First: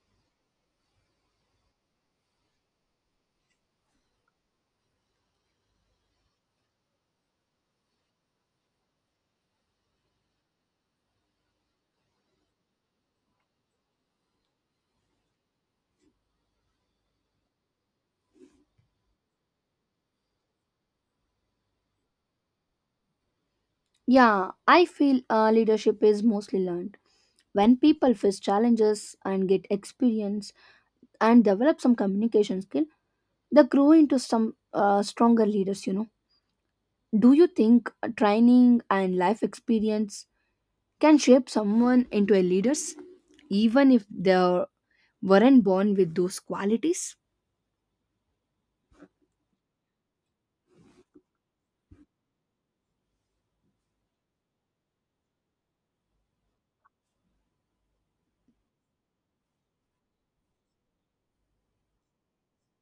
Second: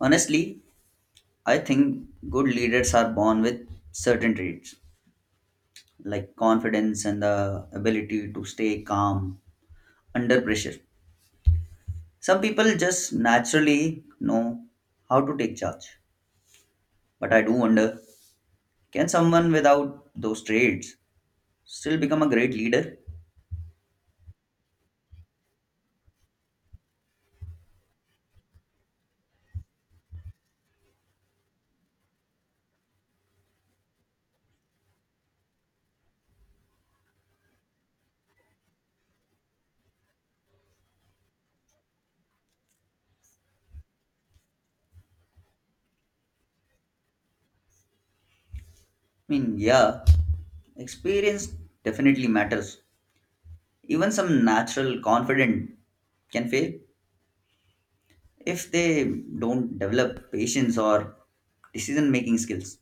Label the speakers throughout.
Speaker 1: Honestly, I think good leaders are born with certain traits like confidence and the ability to stay calm under pressure. Some people just naturally know how to take charge. But I do wonder, can someone without those traits still become a great leader?
Speaker 2: Yeah, I feel leadership is mostly learned. When people face challenges and get experience and develop some communication skill, they grow into some stronger leaders. Do you think training and life experience can shape someone into a leaders even if they weren't born with those qualities?
Speaker 1: I mean, yeah, experience definitely matters. Even some natural confident can fail if they don't develop patience or decision making skills.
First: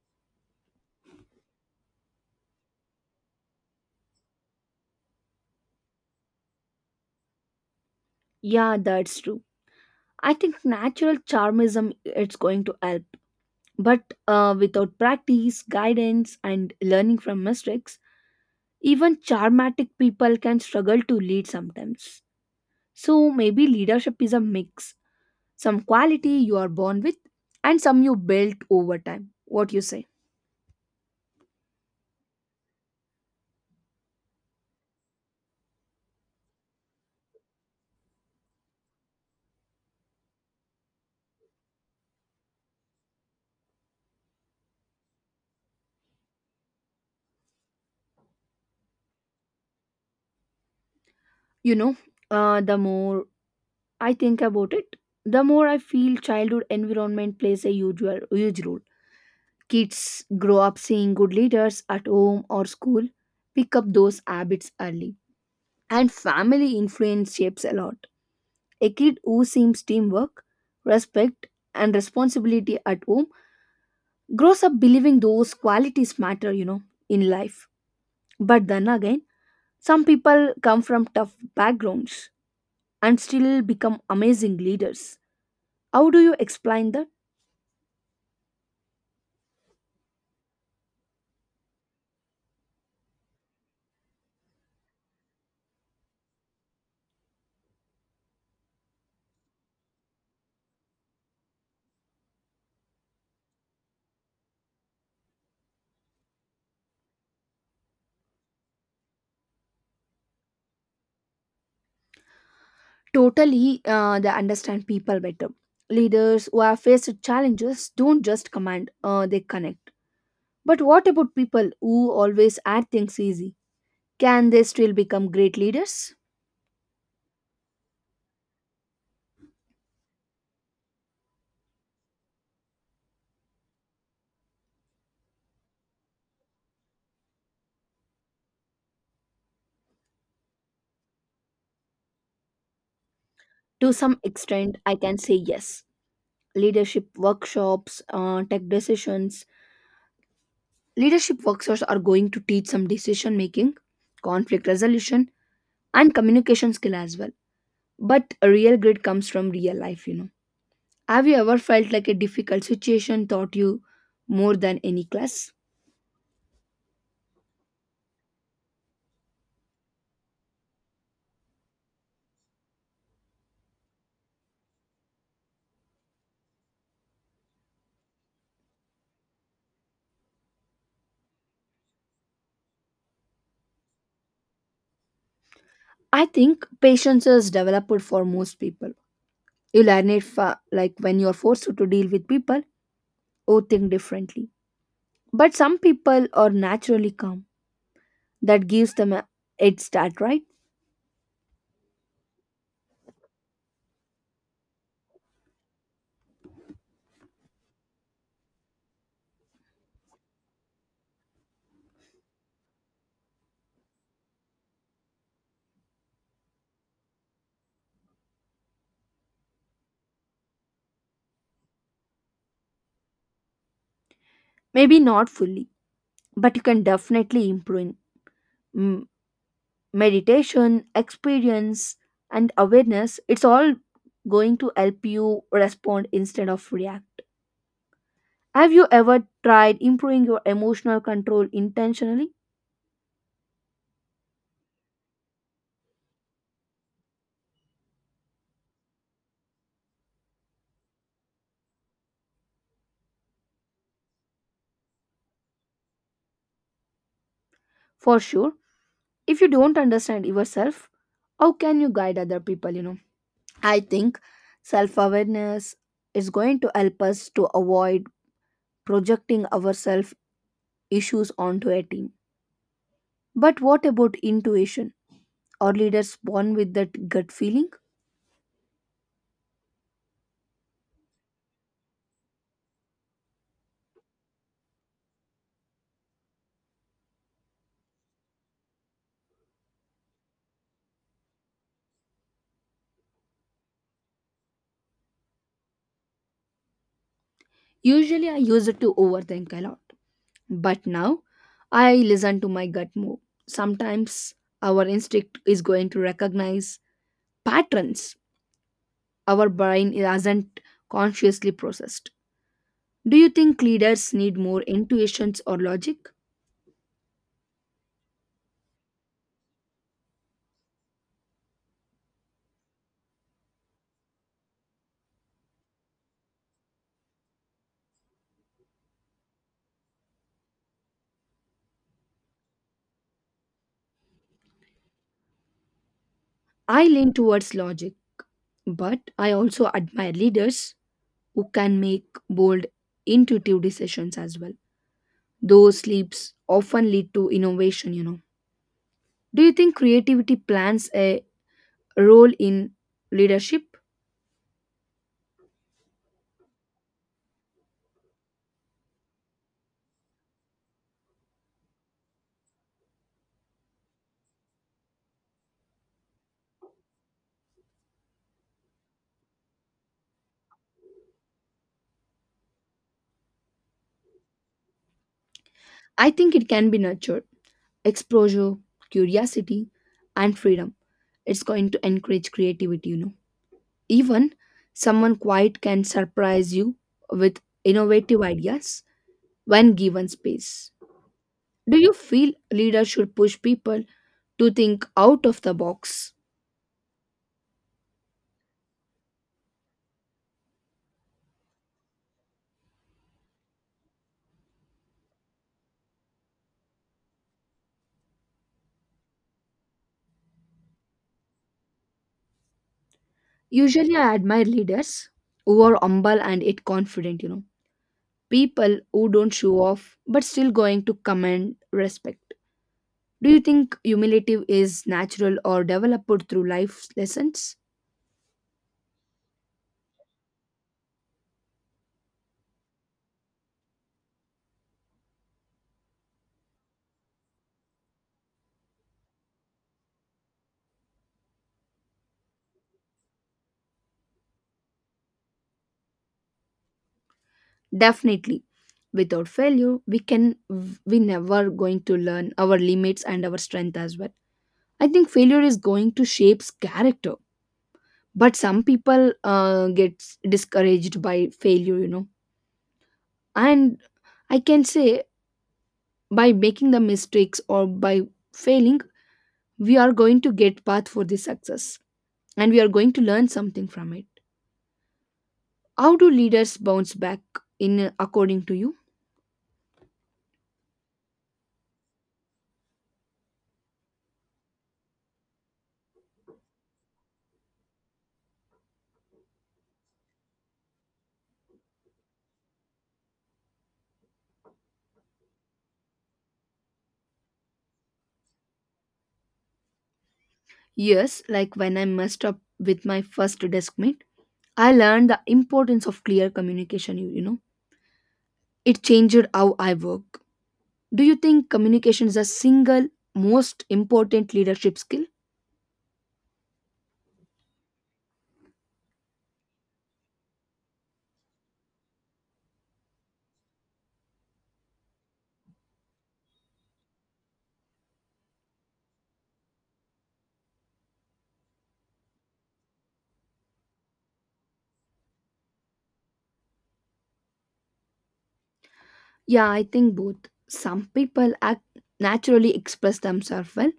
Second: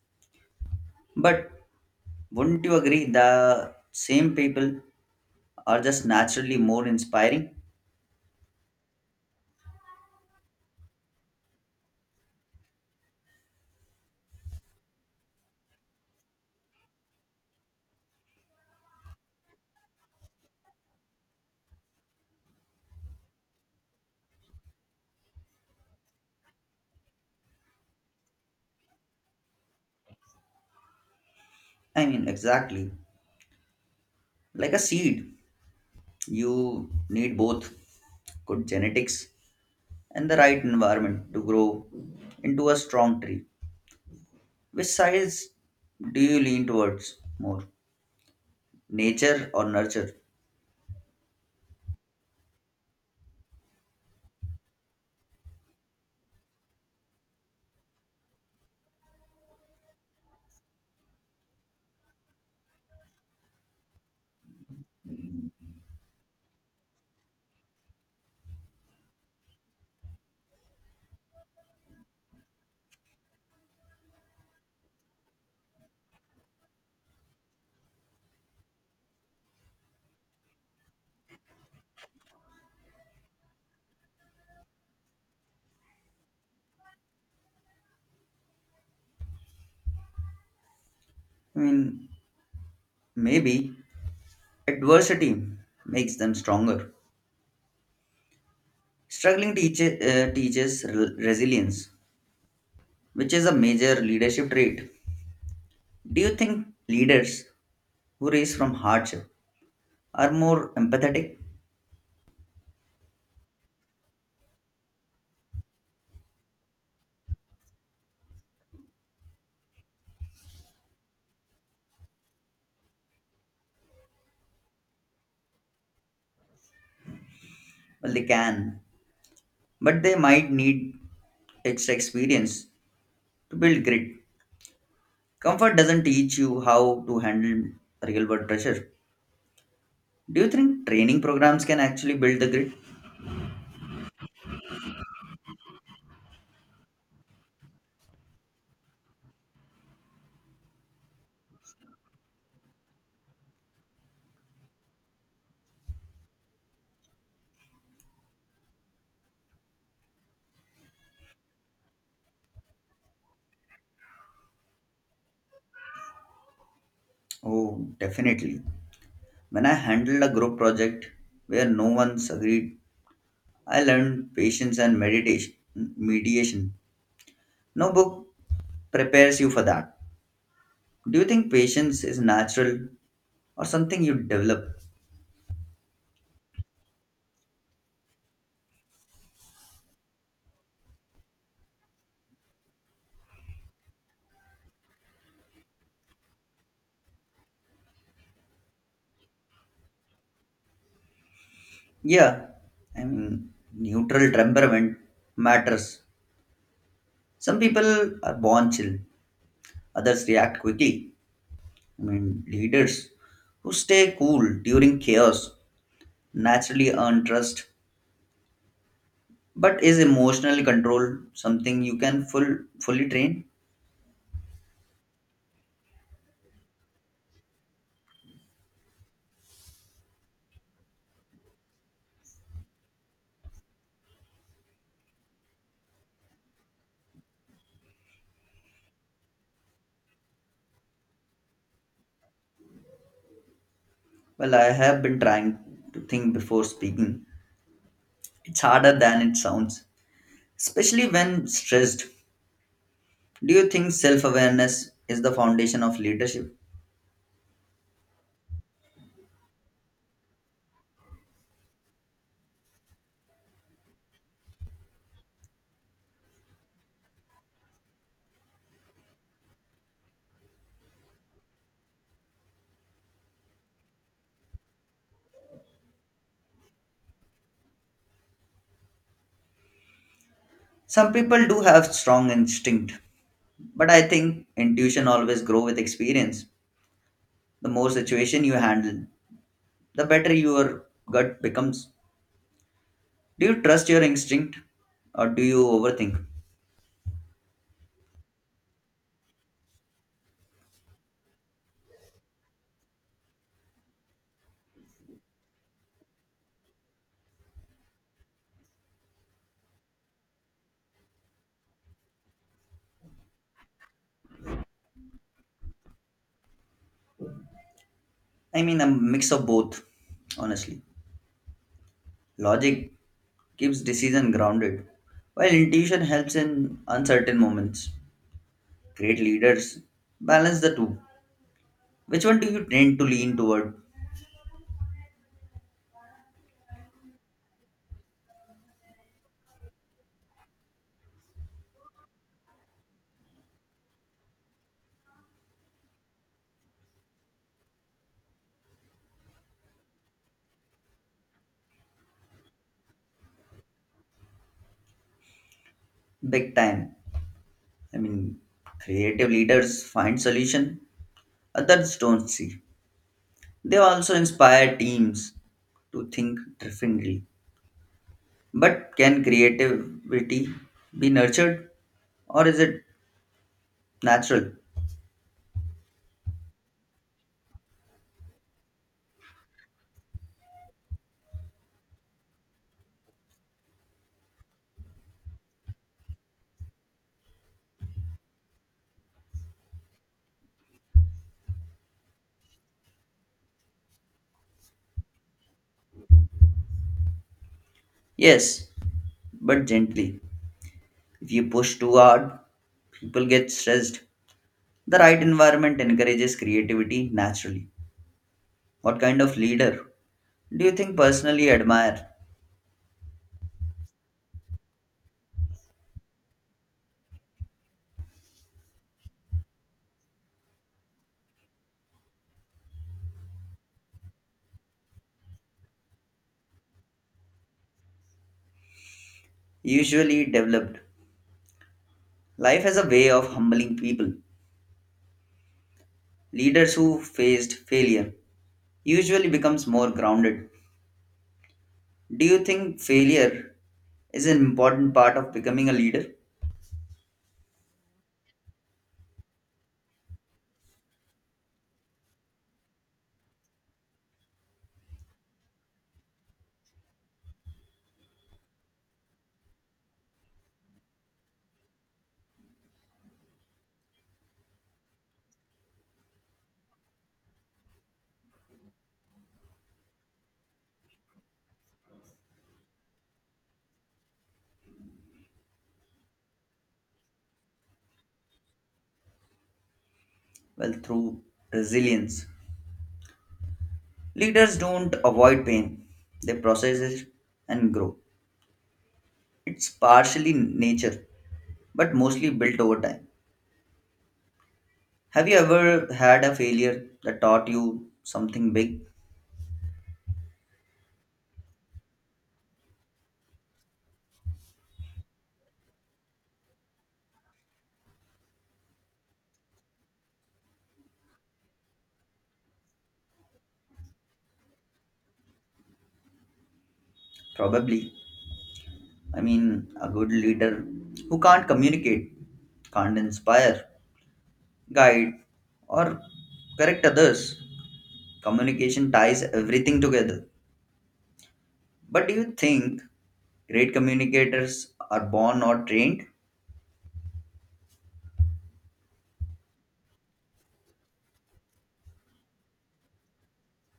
Speaker 1: But wouldn't you agree the same people are just naturally more inspiring?
Speaker 2: Yeah, that's true. I think natural charmism it's going to help, but without practice, guidance and learning from mistakes. Even charmatic people can struggle to lead sometimes. So maybe leadership is a mix. Some quality you are born with and some you built over time. What you say?
Speaker 1: I mean, exactly. Like a seed, you need both good genetics and the right environment to grow into a strong tree. Which size do you lean towards more, nature or nurture?
Speaker 2: You know, the more I think about it, the more I feel childhood environment plays a usual huge role. Kids grow up seeing good leaders at home or school, pick up those habits early. And family influence shapes a lot. A kid who sees teamwork, respect, and responsibility at home grows up believing those qualities matter, in life. But then again, some people come from tough backgrounds and still become amazing leaders. How do you explain that?
Speaker 1: I mean, maybe adversity makes them stronger. Struggling teaches resilience, which is a major leadership trait. Do you think leaders who rise from hardship are more empathetic?
Speaker 2: Totally, they understand people better. Leaders who have faced challenges don't just command, they connect. But what about people who always add things easy? Can they still become great leaders?
Speaker 1: Well, they can, but they might need extra experience to build grit. Comfort doesn't teach you how to handle real world pressure. Do you think training programs can actually build the grit?
Speaker 2: To some extent I can say yes. Leadership workshops tech decisions leadership workshops are going to teach some decision making, conflict resolution and communication skill as well. But a real grit comes from real life. Have you ever felt like a difficult situation taught you more than any class?
Speaker 1: Oh, definitely. When I handled a group project where no one's agreed, I learned patience and mediation. No book prepares you for that. Do you think patience is natural or something you develop?
Speaker 2: I think patience is developed for most people. You learn it like when you are forced to deal with people who think differently. But some people are naturally calm. That gives them a head start, right?
Speaker 1: Yeah, I mean, neutral temperament matters. Some people are born chill, others react quickly. I mean, leaders who stay cool during chaos naturally earn trust. But is emotional control something you can fully train?
Speaker 2: Maybe not fully, but you can definitely improve. Mm, meditation experience and awareness it's all going to help you respond instead of react. Have you ever tried improving your emotional control intentionally?
Speaker 1: Well, I have been trying to think before speaking. It's harder than it sounds, especially when stressed. Do you think self awareness is the foundation of leadership?
Speaker 2: For sure. If you don't understand yourself, how can you guide other people? I think self awareness is going to help us to avoid projecting ourselves issues onto a team. But what about intuition? Are leaders born with that gut feeling?
Speaker 1: Some people do have strong instinct, but I think intuition always grows with experience. The more situation you handle, the better your gut becomes. Do you trust your instinct or do you overthink?
Speaker 2: Usually I use it to overthink a lot. But now I listen to my gut more. Sometimes our instinct is going to recognize patterns our brain hasn't consciously processed. Do you think leaders need more intuitions or logic?
Speaker 1: I mean, a mix of both, honestly. Logic keeps decision grounded, while intuition helps in uncertain moments. Great leaders balance the two. Which one do you tend to lean toward?
Speaker 2: I lean towards logic, but I also admire leaders who can make bold, intuitive decisions as well. Those leaps often lead to innovation. Do you think creativity plans a role in leadership?
Speaker 1: Big time. I mean, creative leaders find solution others don't see. They also inspire teams to think differently. But can creativity be nurtured or is it natural?
Speaker 2: I think it can be nurtured. Exposure, curiosity, and freedom. It's going to encourage creativity. Even someone quiet can surprise you with innovative ideas when given space. Do you feel leaders should push people to think out of the box?
Speaker 1: Yes, but gently. If you push too hard, people get stressed. The right environment encourages creativity naturally. What kind of leader do you think personally admire?
Speaker 2: Usually, I admire leaders who are humble and yet confident, people who don't show off but still going to command respect. Do you think humility is natural or developed through life lessons?
Speaker 1: Usually developed. Life has a way of humbling people. Leaders who faced failure usually becomes more grounded. Do you think failure is an important part of becoming a leader?
Speaker 2: Definitely. Without failure, we never going to learn our limits and our strength as well. I think failure is going to shapes character, but some people get discouraged by failure. And I can say by making the mistakes or by failing we are going to get path for this success and we are going to learn something from it. How do leaders bounce back in, according to you?
Speaker 1: Well, through resilience, leaders don't avoid pain, they process it and grow. It's partially nature, but mostly built over time. Have you ever had a failure that taught you something big?
Speaker 2: Yes, like when I messed up with my first desk mate, I learned the importance of clear communication you know. It changed how I work. Do you think communication is a single most important leadership skill?
Speaker 1: Probably. I mean, a good leader who can't communicate can't inspire, guide, or correct others. Communication ties everything together. But do you think great communicators are born or trained?
Speaker 2: Yeah, I think both. Some people act naturally, express themselves well,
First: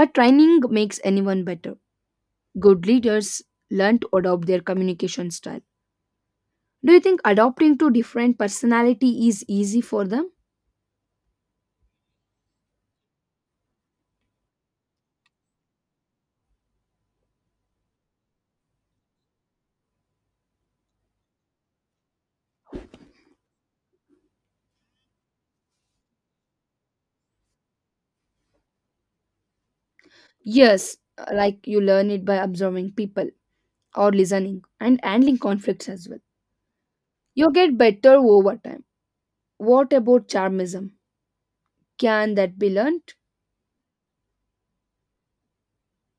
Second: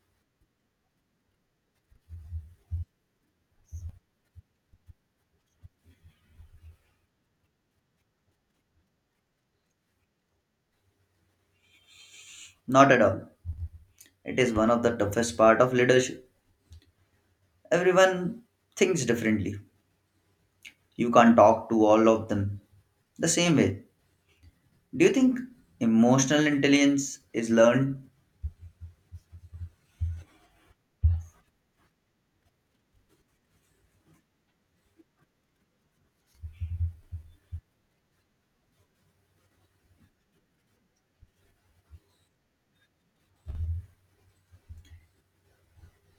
Speaker 2: but training makes anyone better. Good leaders learn to adopt their communication style. Do you think adopting to different personality is easy for them?
Speaker 1: Not at all. It is one of the toughest part of leadership. Everyone thinks differently. You can't talk to all of them the same way. Do you think emotional intelligence is learned?
Speaker 2: Yes, like you learn it by observing people or listening and handling conflicts as well. You get better over time. What about charmism? Can that be learned?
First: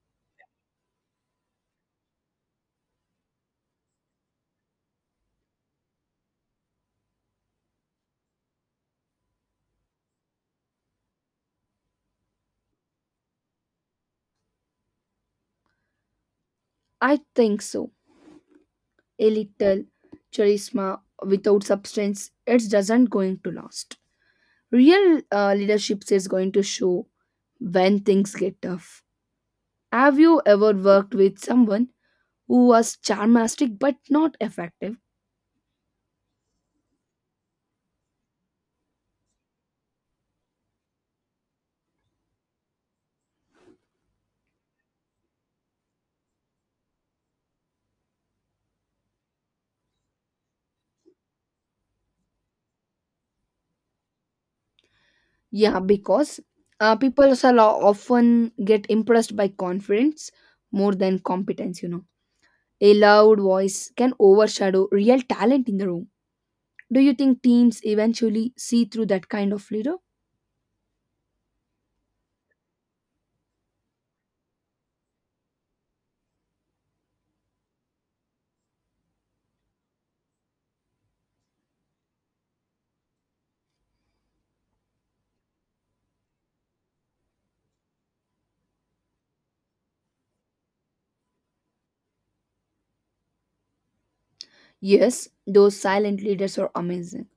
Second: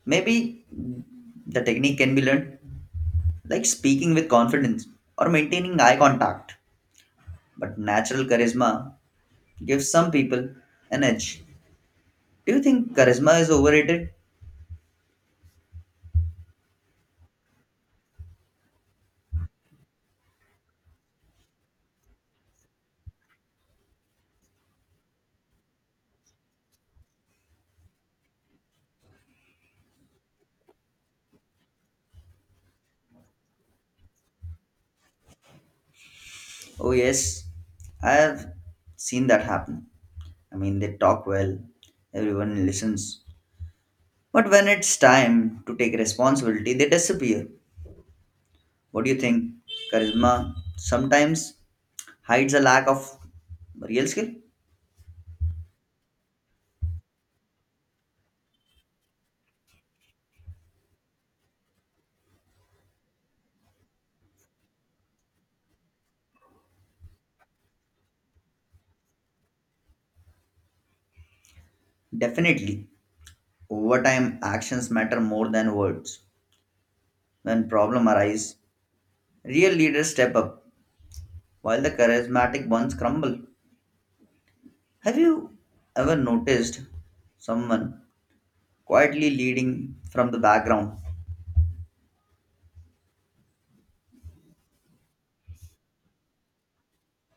Speaker 1: Maybe the technique can be learned, like speaking with confidence or maintaining eye contact. But natural charisma gives some people an edge. Do you think charisma is overrated?
Speaker 2: I think so. A little charisma without substance, it doesn't going to last. Real leadership is going to show when things get tough. Have you ever worked with someone who was charmastic but not effective?
Speaker 1: Oh, yes, I have seen that happen. I mean, they talk well, everyone listens. But when it's time to take responsibility, they disappear. What do you think? Charisma sometimes hides a lack of real skill?
Speaker 2: Yeah, because people are often get impressed by confidence more than competence. A loud voice can overshadow real talent in the room. Do you think teams eventually see through that kind of leader?
Speaker 1: Definitely. Over time, actions matter more than words. When problems arise, real leaders step up, while the charismatic ones crumble. Have you ever noticed someone quietly leading from the background?
Speaker 2: Yes, those silent leaders are amazing.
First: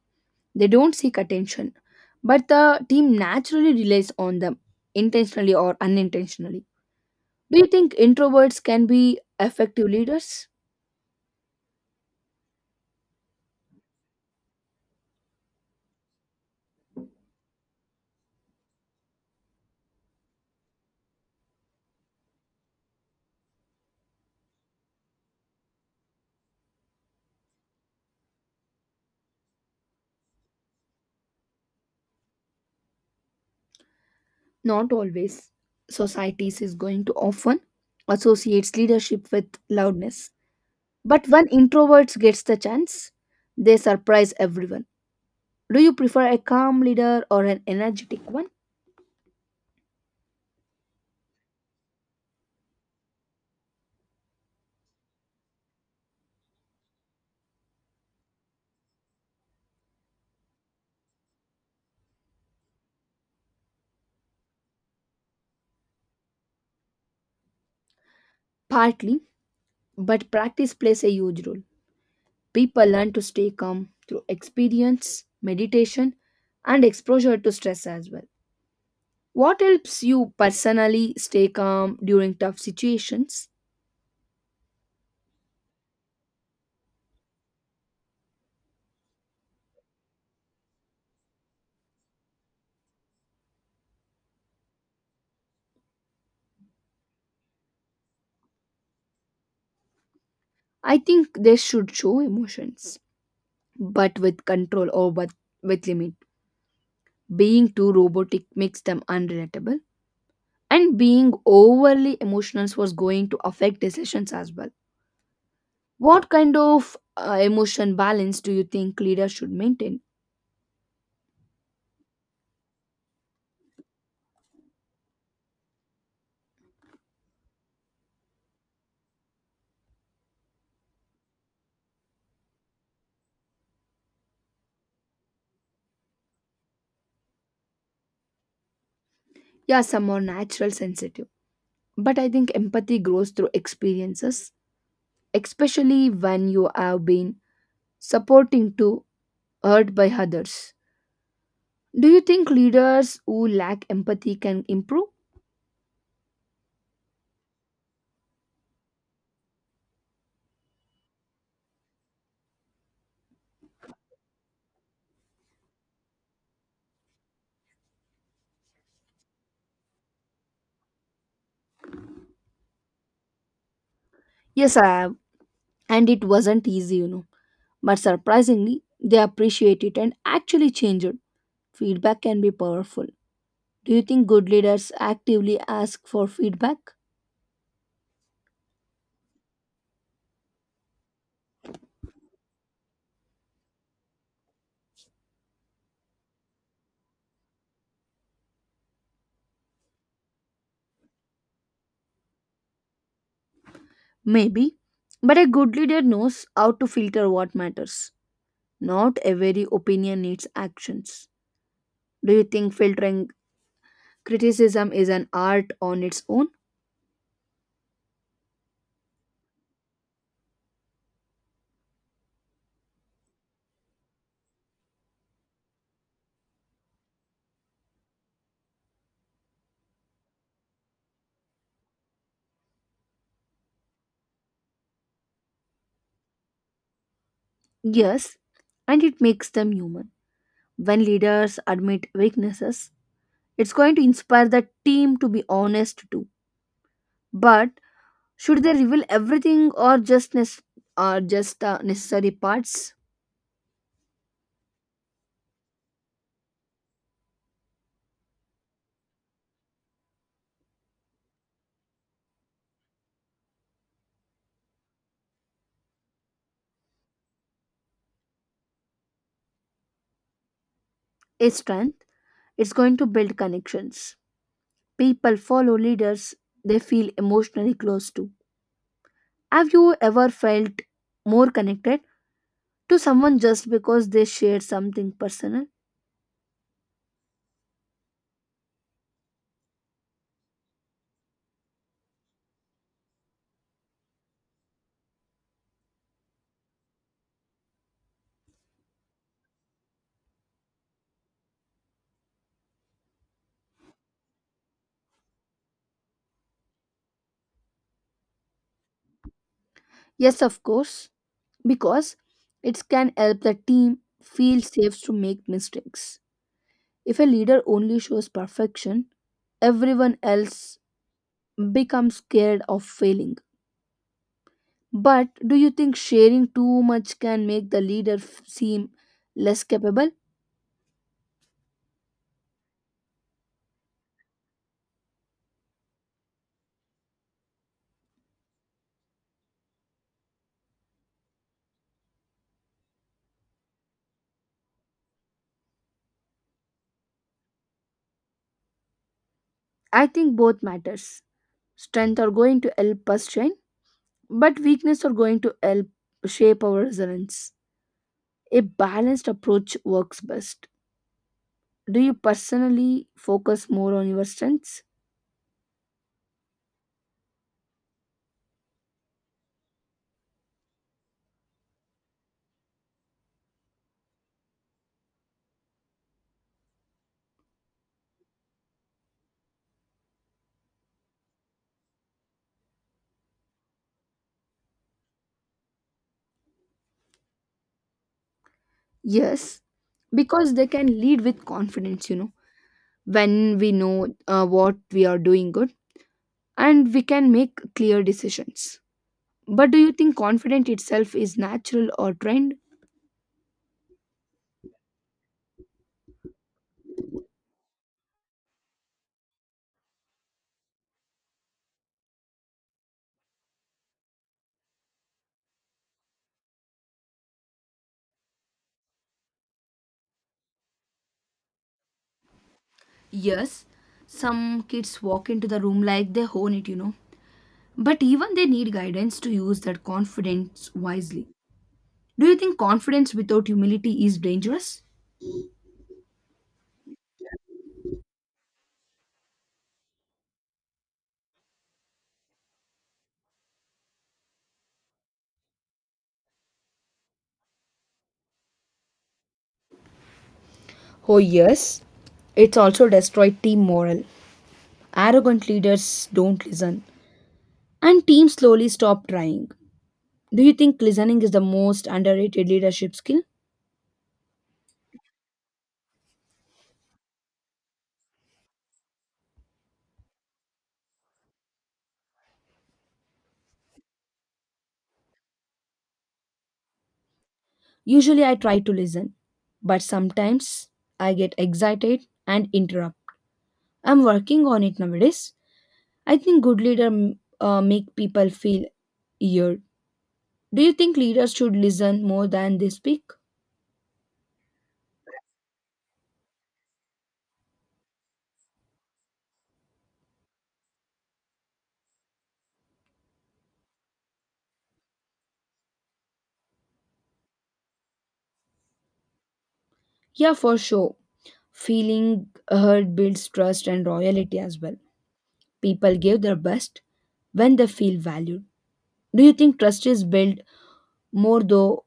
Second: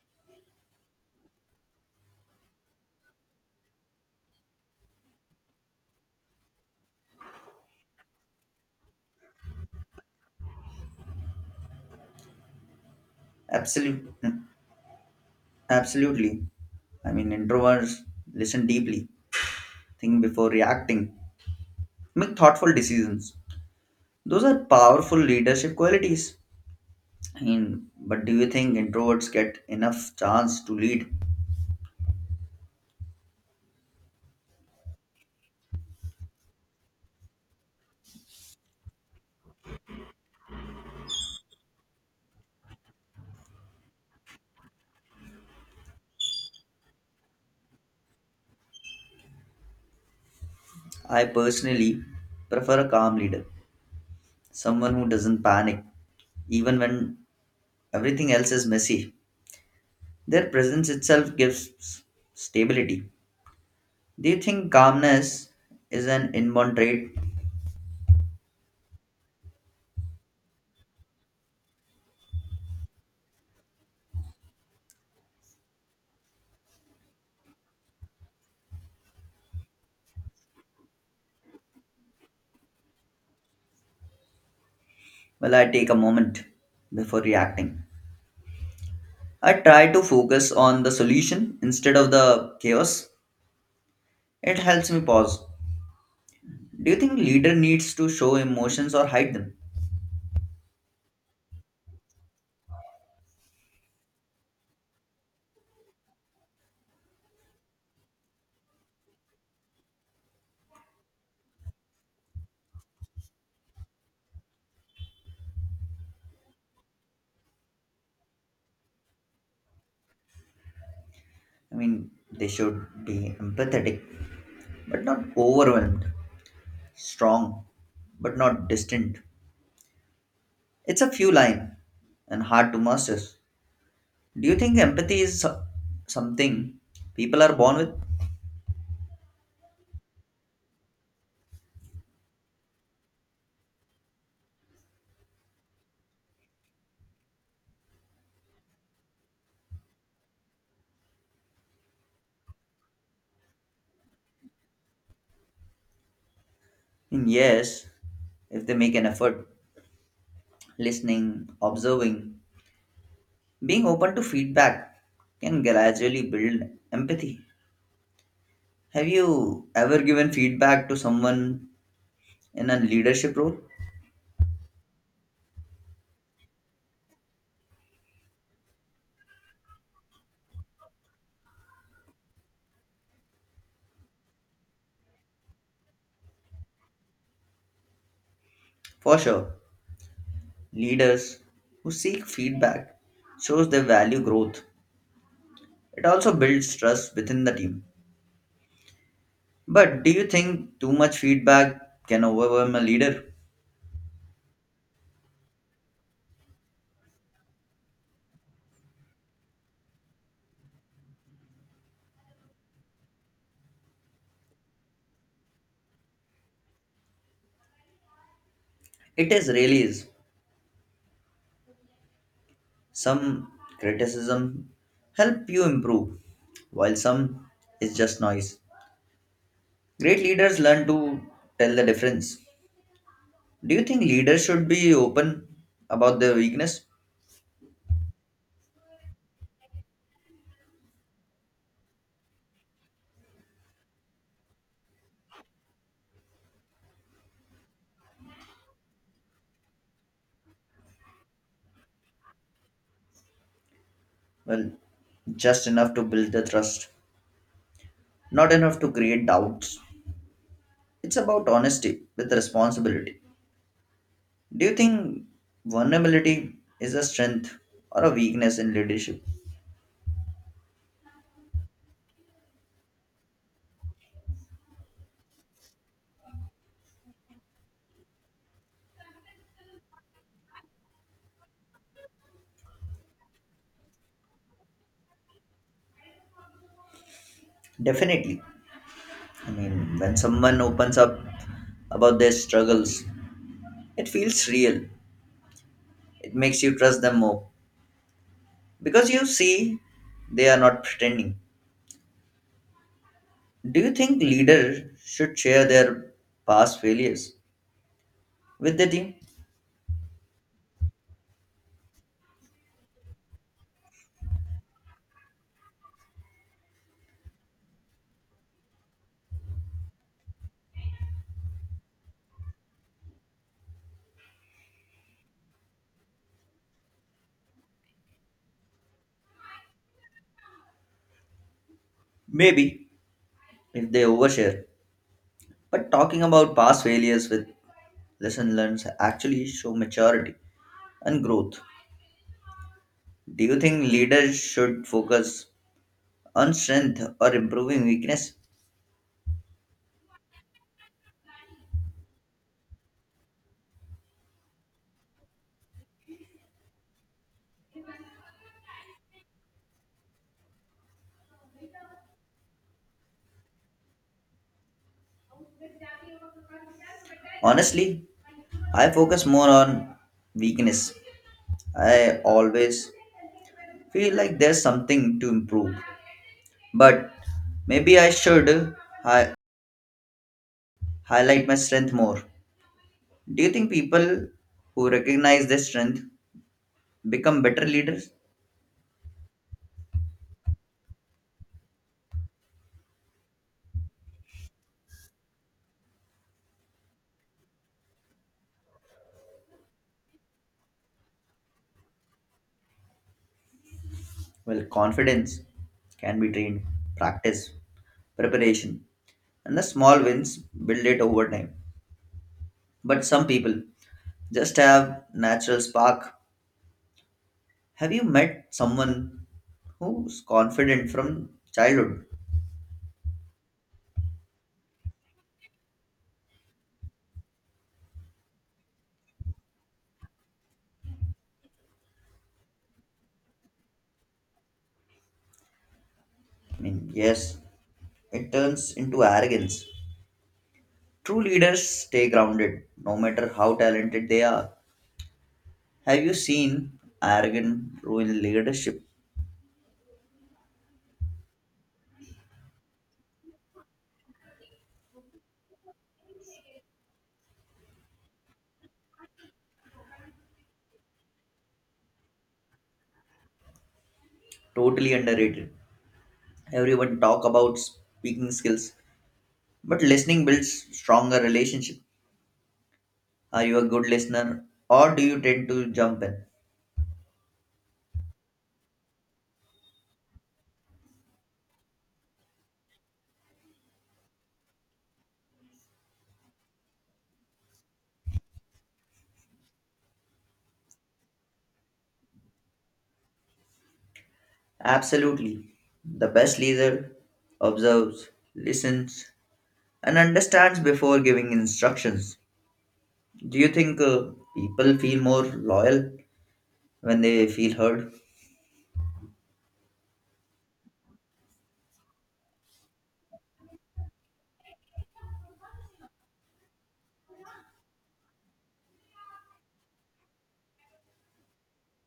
Speaker 2: They don't seek attention, but the team naturally relies on them intentionally or unintentionally. Do you think introverts can be effective leaders?
Speaker 1: Absolute, Absolutely. I mean, introverts listen deeply, think before reacting, make thoughtful decisions. Those are powerful leadership qualities. I mean, but do you think introverts get enough chance to lead?
Speaker 2: Not always. Societies is going to often associates leadership with loudness. But when introverts gets the chance, they surprise everyone. Do you prefer a calm leader or an energetic one?
Speaker 1: I personally prefer a calm leader, someone who doesn't panic even when everything else is messy. Their presence itself gives stability. Do you think calmness is an inborn trait?
Speaker 2: Partly, but practice plays a huge role. People learn to stay calm through experience, meditation, and exposure to stress as well. What helps you personally stay calm during tough situations?
Speaker 1: Well, I take a moment before reacting. I try to focus on the solution instead of the chaos. It helps me pause. Do you think leader needs to show emotions or hide them?
Speaker 2: I think they should show emotions, but with control or but with limit. Being too robotic makes them unrelatable, and being overly emotional was going to affect decisions as well. What kind of emotion balance do you think leaders should maintain?
Speaker 1: I mean, they should be empathetic, but not overwhelmed. Strong, but not distant. It's a few line and hard to master. Do you think empathy is something people are born with?
Speaker 2: Yeah, some are natural sensitive, but I think empathy grows through experiences, especially when you have been supporting to hurt by others. Do you think leaders who lack empathy can improve?
Speaker 1: Mm, yes, if they make an effort. Listening, observing, being open to feedback can gradually build empathy. Have you ever given feedback to someone in a leadership role?
Speaker 2: Yes, I have, and it wasn't easy. But surprisingly, they appreciate it and actually change it. Feedback can be powerful. Do you think good leaders actively ask for feedback?
Speaker 1: For sure, leaders who seek feedback shows they value growth. It also builds trust within the team. But do you think too much feedback can overwhelm a leader?
Speaker 2: Maybe. But a good leader knows how to filter what matters. Not every opinion needs actions. Do you think filtering criticism is an art on its own?
Speaker 1: It is really is. Some criticism help you improve, while some is just noise. Great leaders learn to tell the difference. Do you think leaders should be open about their weakness?
Speaker 2: Yes, and it makes them human. When leaders admit weaknesses, it's going to inspire the team to be honest too. But should they reveal everything or just or just necessary parts?
Speaker 1: Well, just enough to build the trust, not enough to create doubts. It's about honesty with responsibility. Do you think vulnerability is a strength or a weakness in leadership?
Speaker 2: A strength. It's going to build connections. People follow leaders they feel emotionally close to. Have you ever felt more connected to someone just because they shared something personal?
Speaker 1: Definitely. I mean, when someone opens up about their struggles, it feels real. It makes you trust them more because you see they are not pretending. Do you think leaders should share their past failures with their team?
Speaker 2: Yes, of course, because it can help the team feel safe to make mistakes. If a leader only shows perfection, everyone else becomes scared of failing. But do you think sharing too much can make the leader seem less capable?
Speaker 1: Maybe if they overshare. But talking about past failures with lesson learned actually show maturity and growth. Do you think leaders should focus on strength or improving weakness?
Speaker 2: I think both matters. Strength are going to help us shine, but weakness are going to help shape our resilience. A balanced approach works best. Do you personally focus more on your strengths?
Speaker 1: Honestly, I focus more on weakness. I always feel like there's something to improve, but maybe I should hi- highlight my strength more. Do you think people who recognize their strength become better leaders?
Speaker 2: Yes, because they can lead with confidence, when we know what we are doing good and we can make clear decisions. But do you think confidence itself is natural or trained?
Speaker 1: Well, confidence can be trained, practice, preparation, and the small wins build it over time. But some people just have natural spark. Have you met someone who's confident from childhood?
Speaker 2: Yes, some kids walk into the room like they own it. But even they need guidance to use that confidence wisely. Do you think confidence without humility is dangerous?
Speaker 1: I mean, yes, it turns into arrogance. True leaders stay grounded no matter how talented they are. Have you seen arrogant ruin leadership?
Speaker 2: Oh, yes. It's also destroyed team morale. Arrogant leaders don't listen, and teams slowly stop trying. Do you think listening is the most underrated leadership skill?
Speaker 1: Totally underrated. Everyone talk about speaking skills, but listening builds stronger relationship. Are you a good listener or do you tend to jump in?
Speaker 2: Usually, I try to listen, but sometimes I get excited and interrupt. I'm working on it nowadays. I think good leader make people feel heard. Do you think leaders should listen more than they speak?
Speaker 1: Absolutely. The best leader observes, listens, and understands before giving instructions. Do you think people feel more loyal when they feel heard?
Speaker 2: Yeah, for sure. Feeling heard builds trust and loyalty as well. People give their best when they feel valued. Do you think trust is built more though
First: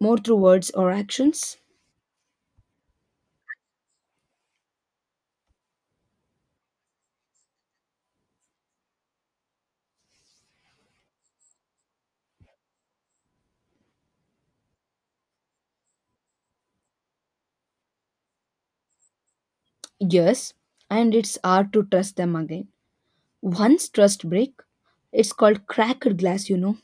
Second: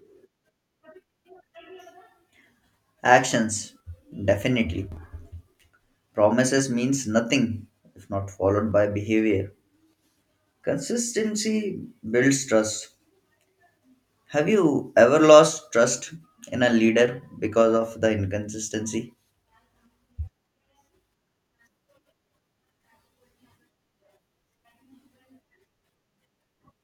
Speaker 2: more through words or actions?
Speaker 1: Actions, definitely. Promises means nothing if not followed by behavior. Consistency builds trust. Have you ever lost trust in a leader because of the inconsistency?
Speaker 2: Yes, and it's hard to trust them again. Once trust break, it's called cracked glass.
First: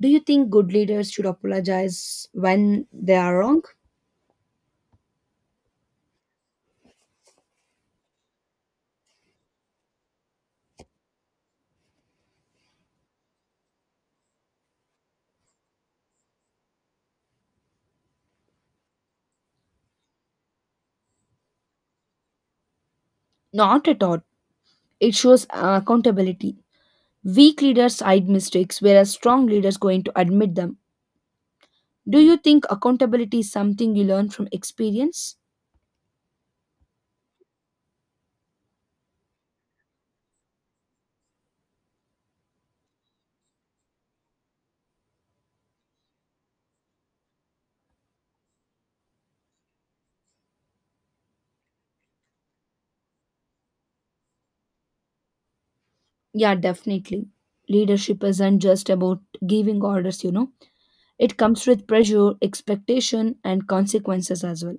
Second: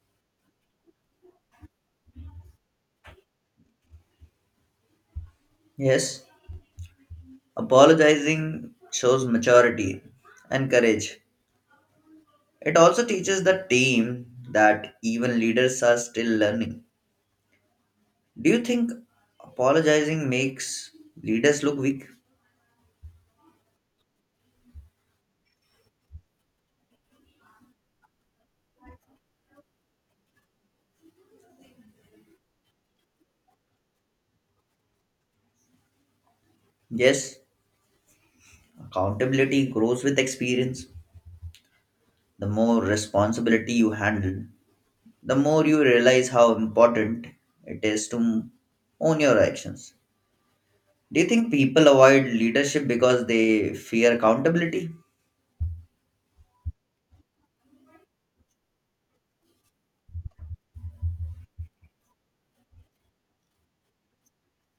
Speaker 2: Do you think good leaders should apologize when they are wrong?
Speaker 1: Yes. Apologizing shows maturity and courage. It also teaches the team that even leaders are still learning. Do you think apologizing makes leaders look weak?
Speaker 2: Not at all. It shows accountability. Weak leaders hide mistakes, whereas strong leaders going to admit them. Do you think accountability is something you learn from experience?
Speaker 1: Yes. Accountability grows with experience. The more responsibility you handle, the more you realize how important it is to own your actions. Do you think people avoid leadership because they fear accountability?
Speaker 2: Yeah, definitely. Leadership isn't just about giving orders. It comes with pressure, expectation, and consequences as well.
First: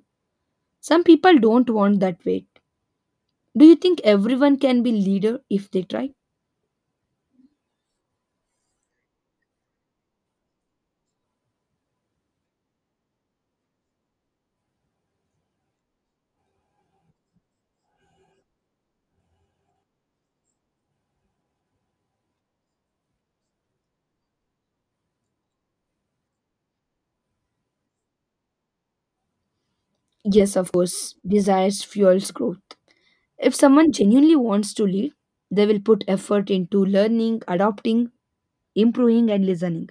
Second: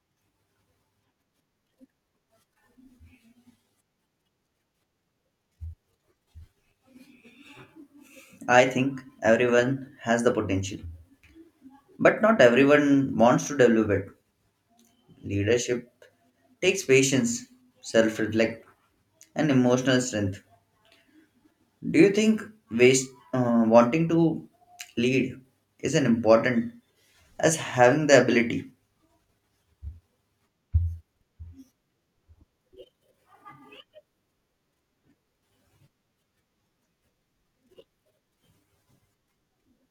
Speaker 2: Some people don't want that weight. Do you think everyone can be leader if they try?
Speaker 1: I think everyone has the potential, but not everyone wants to develop it. Leadership takes patience, self reflect, and emotional strength. Do you think wanting to lead is as important as having the ability?
Speaker 2: Yes, of course. Desires fuels growth. If someone genuinely wants to lead, they will put effort into learning, adopting, improving and listening.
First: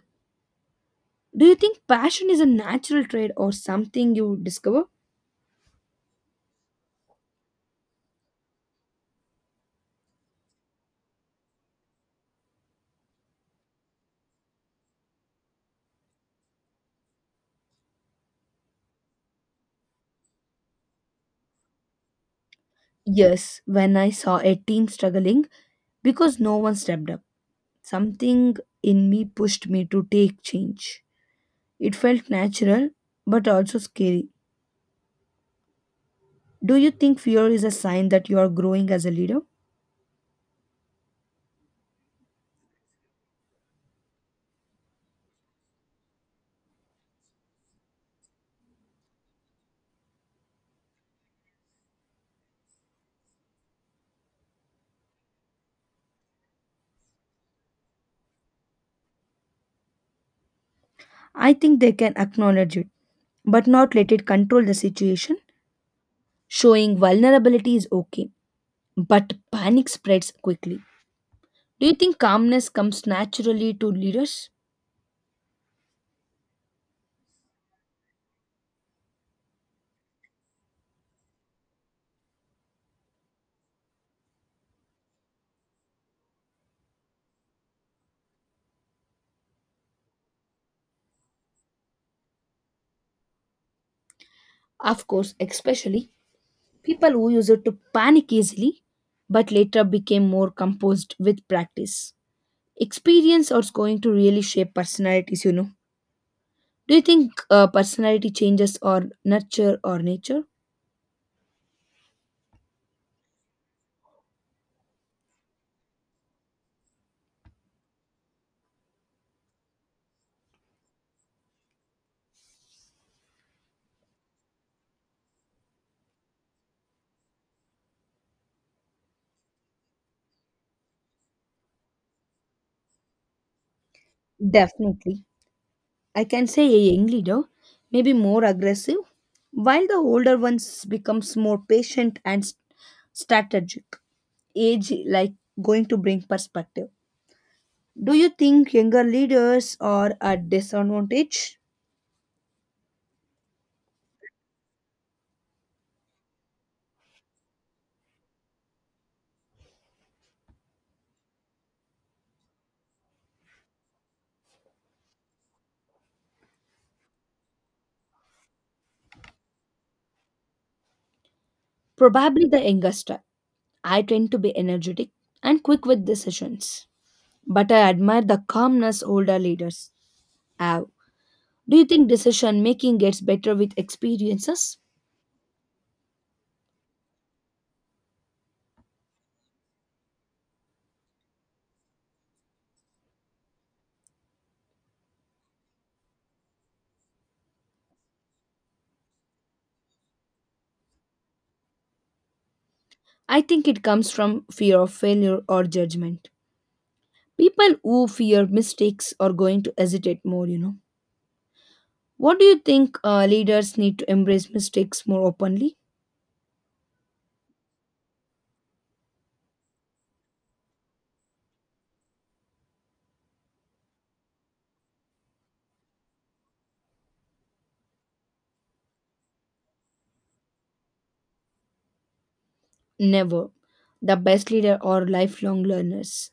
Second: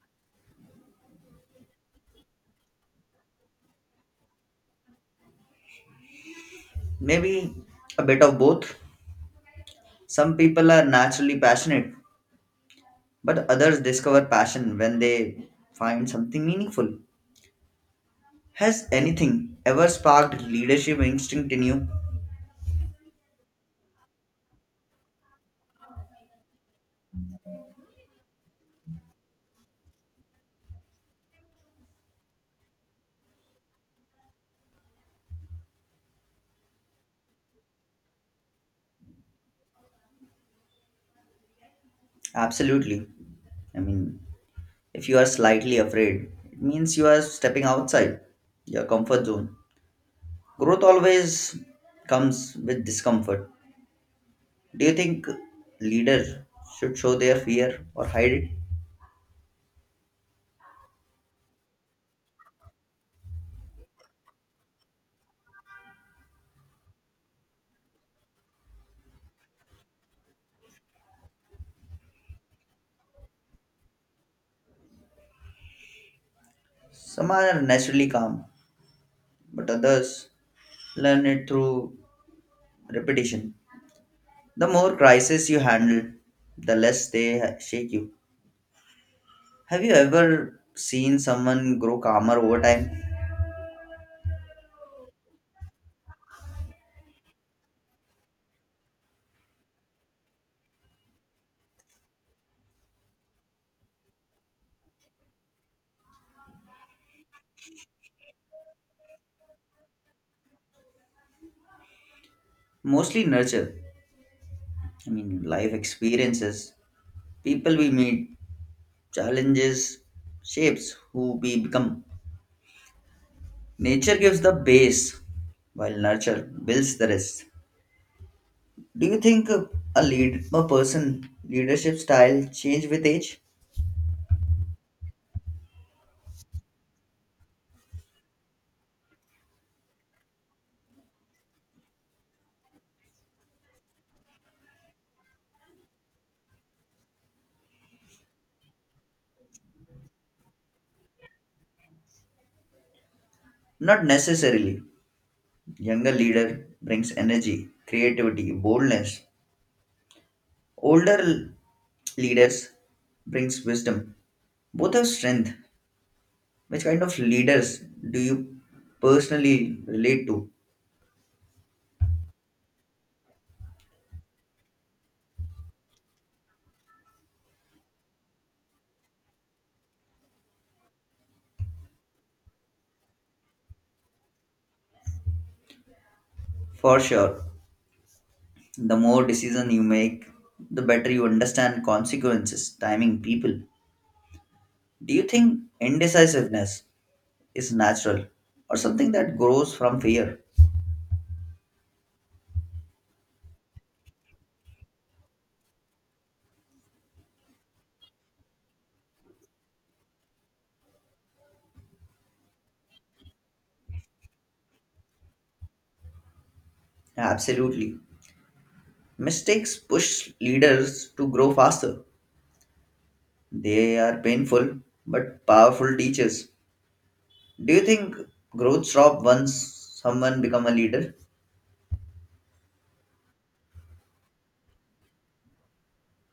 Speaker 2: Do you think passion is a natural trait or something you discover?
Speaker 1: Maybe a bit of both. Some people are naturally passionate, but others discover passion when they find something meaningful. Has anything ever sparked leadership instinct in you?
Speaker 2: Yes, when I saw a team struggling because no one stepped up, something in me pushed me to take change. It felt natural but also scary. Do you think fear is a sign that you are growing as a leader?
Speaker 1: Absolutely. I mean, if you are slightly afraid, it means you are stepping outside your comfort zone. Growth always comes with discomfort. Do you think leaders should show their fear or hide it?
Speaker 2: I think they can acknowledge it, but not let it control the situation. Showing vulnerability is okay, but panic spreads quickly. Do you think calmness comes naturally to leaders?
Speaker 1: Some are naturally calm, but others learn it through repetition. The more crises you handle, the less they shake you. Have you ever seen someone grow calmer over time?
Speaker 2: Of course, especially people who used to panic easily but later became more composed with practice. Experience is going to really shape personalities. Do you think personality changes or nurture or nature?
Speaker 1: Mostly nurture. I mean, life experiences, people we meet, challenges, shapes who we become. Nature gives the base, while nurture builds the rest. Do you think a lead a person leadership style change with age?
Speaker 2: Definitely. I can say a young leader may be more aggressive, while the older ones becomes more patient and strategic. Age like going to bring perspective. Do you think younger leaders are a disadvantage?
Speaker 1: Not necessarily. Younger leader brings energy, creativity, boldness. Older leaders brings wisdom. Both have strength. Which kind of leaders do you personally relate to?
Speaker 2: Probably the youngest type. I tend to be energetic and quick with decisions. But I admire the calmness older leaders have. Do you think decision making gets better with experiences?
Speaker 1: For sure, the more decision you make, the better you understand consequences, timing, people. Do you think indecisiveness is natural or something that grows from fear?
Speaker 2: I think it comes from fear of failure or judgment. People who fear mistakes are going to hesitate more. What do you think, leaders need to embrace mistakes more openly?
Speaker 1: Absolutely. Mistakes push leaders to grow faster. They are painful but powerful teachers. Do you think growth stops once someone become a leader?
Speaker 2: Never. The best leader are lifelong learners.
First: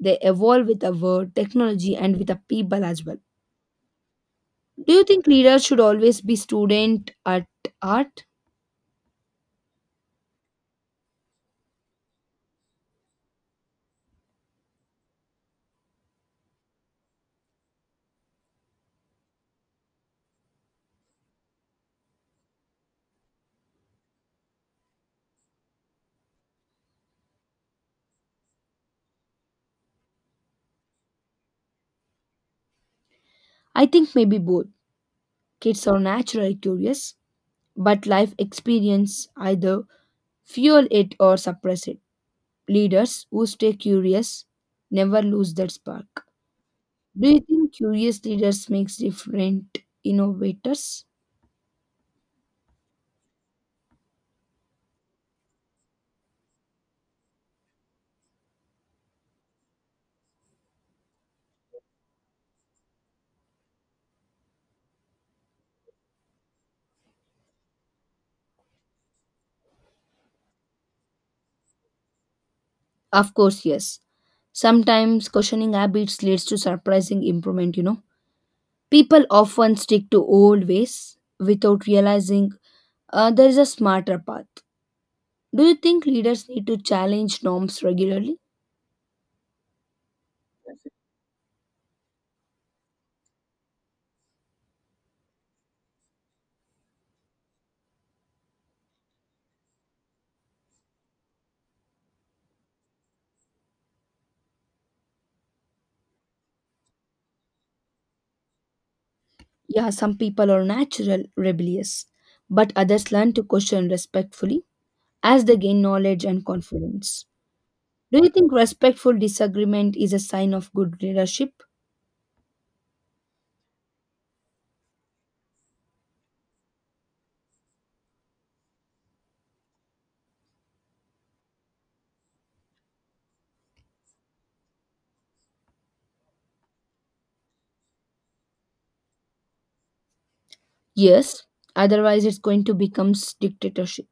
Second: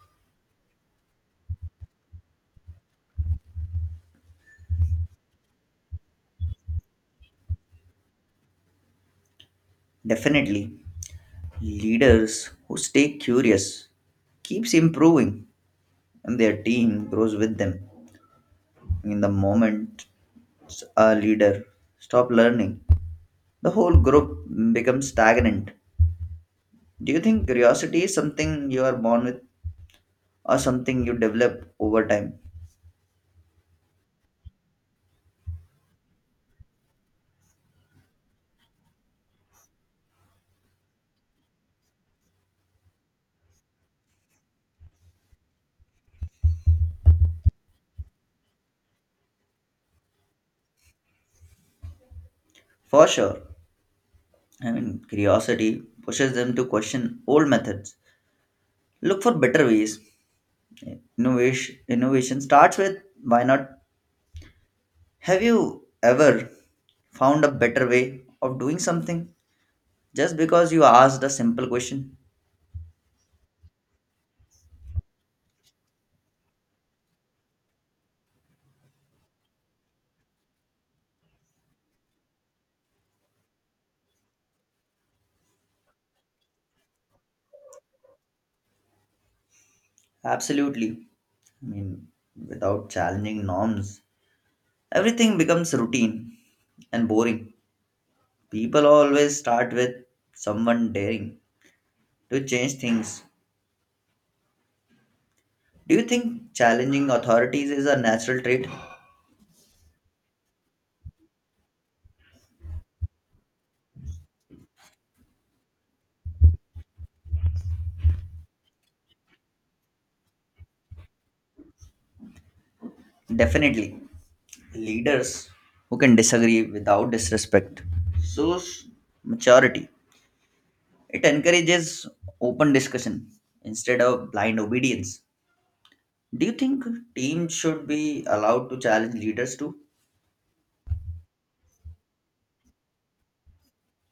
Speaker 2: They evolve with the world, technology, and with the people as well. Do you think leaders should always be student at art?
Speaker 1: Definitely. Leaders who stay curious keeps improving and their team grows with them. In the moment a leader stop learning, the whole group becomes stagnant. Do you think curiosity is something you are born with or something you develop over time?
Speaker 2: I think maybe both. Kids are naturally curious, but life experience either fuel it or suppress it. Leaders who stay curious never lose that spark. Do you think curious leaders makes different innovators?
Speaker 1: For sure. I mean, curiosity pushes them to question old methods, look for better ways. Innovation starts with why not? Have you ever found a better way of doing something just because you asked a simple question?
Speaker 2: Of course, yes. Sometimes questioning habits leads to surprising improvement. People often stick to old ways without realizing there is a smarter path. Do you think leaders need to challenge norms regularly?
Speaker 1: Absolutely. I mean, without challenging norms, everything becomes routine and boring. People always start with someone daring to change things. Do you think challenging authorities is a natural trait?
Speaker 2: Yeah, some people are natural rebellious, but others learn to question respectfully as they gain knowledge and confidence. Do you think respectful disagreement is a sign of good leadership?
Speaker 1: Definitely, leaders who can disagree without disrespect shows maturity. It encourages open discussion instead of blind obedience. Do you think teams should be allowed to challenge leaders too?
Speaker 2: Yes, otherwise it's going to become dictatorship.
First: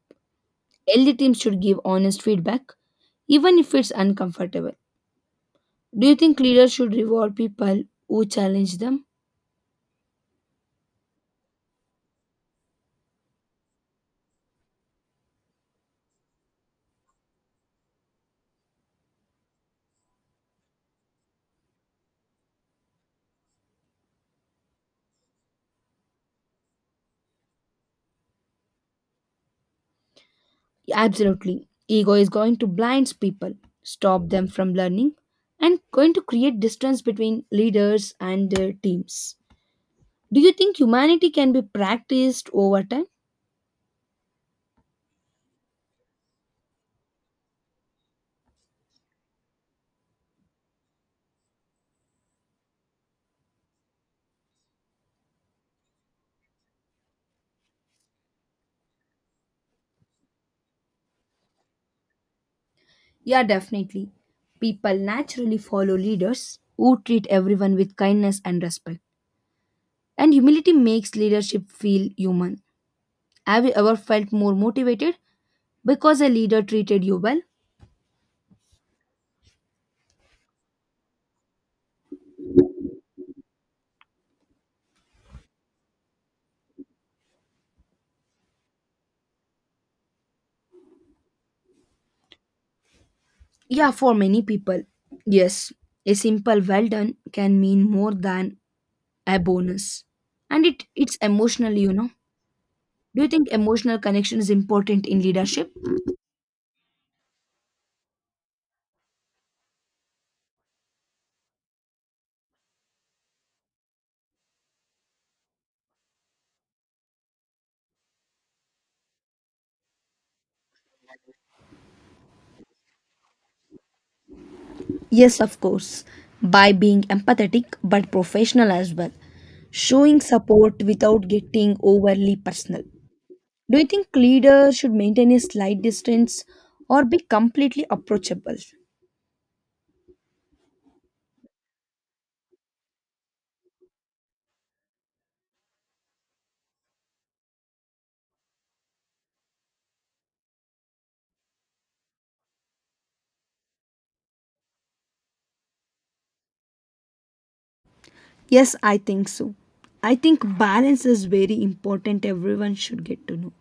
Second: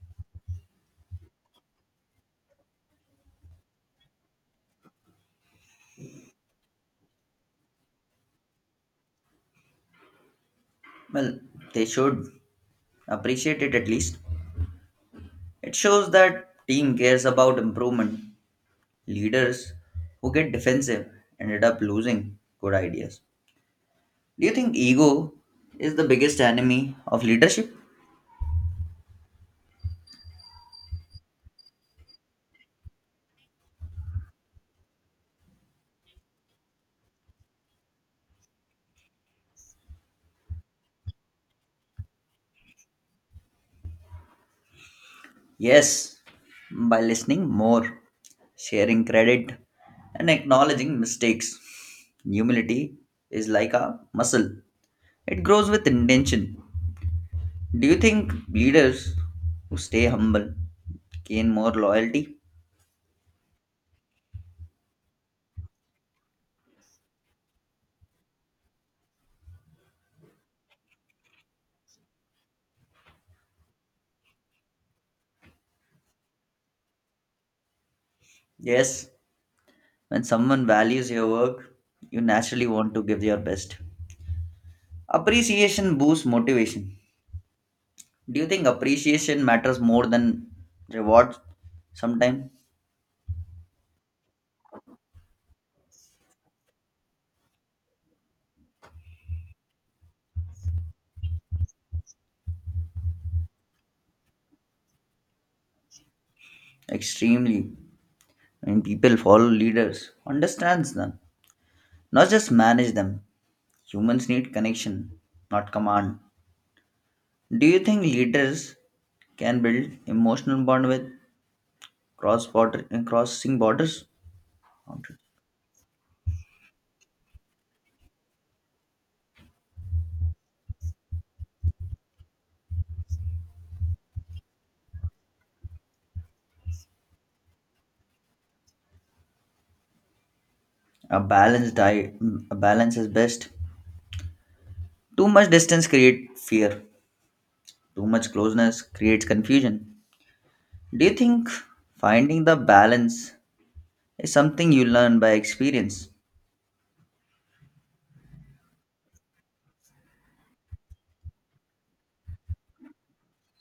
Speaker 2: Healthy teams should give honest feedback, even if it's uncomfortable. Do you think leaders should reward people who challenge them?
Speaker 1: Well, they should appreciate it at least. It shows that team cares about improvement. Leaders who get defensive ended up losing good ideas. Do you think ego is the biggest enemy of leadership?
Speaker 2: Absolutely. Ego is going to blind people, stop them from learning, and going to create distance between leaders and their teams. Do you think humanity can be practiced over time?
Speaker 1: Yes, by listening more, sharing credit, and acknowledging mistakes. Humility is like a muscle, it grows with intention. Do you think leaders who stay humble gain more loyalty?
Speaker 2: Yeah, definitely. People naturally follow leaders who treat everyone with kindness and respect. And humility makes leadership feel human. Have you ever felt more motivated because a leader treated you well?
Speaker 1: Yes, when someone values your work, you naturally want to give your best. Appreciation boosts motivation. Do you think appreciation matters more than reward sometimes?
Speaker 2: Yeah, for many people. Yes, a simple well done can mean more than a bonus, and it's emotionally do you think emotional connection is important in leadership?
Speaker 1: Extremely. And people follow leaders understands them, not just manage them. Humans need connection, not command. Do you think leaders can build emotional bond with cross border crossing borders?
Speaker 2: Yes, of course, by being empathetic but professional as well, showing support without getting overly personal. Do you think leaders should maintain a slight distance or be completely approachable?
Speaker 1: A balanced diet a balance is best. Too much distance creates fear, too much closeness creates confusion. Do you think finding the balance is something you learn by experience?
Speaker 2: Yes, I think so. I think balance is very important everyone should get to know.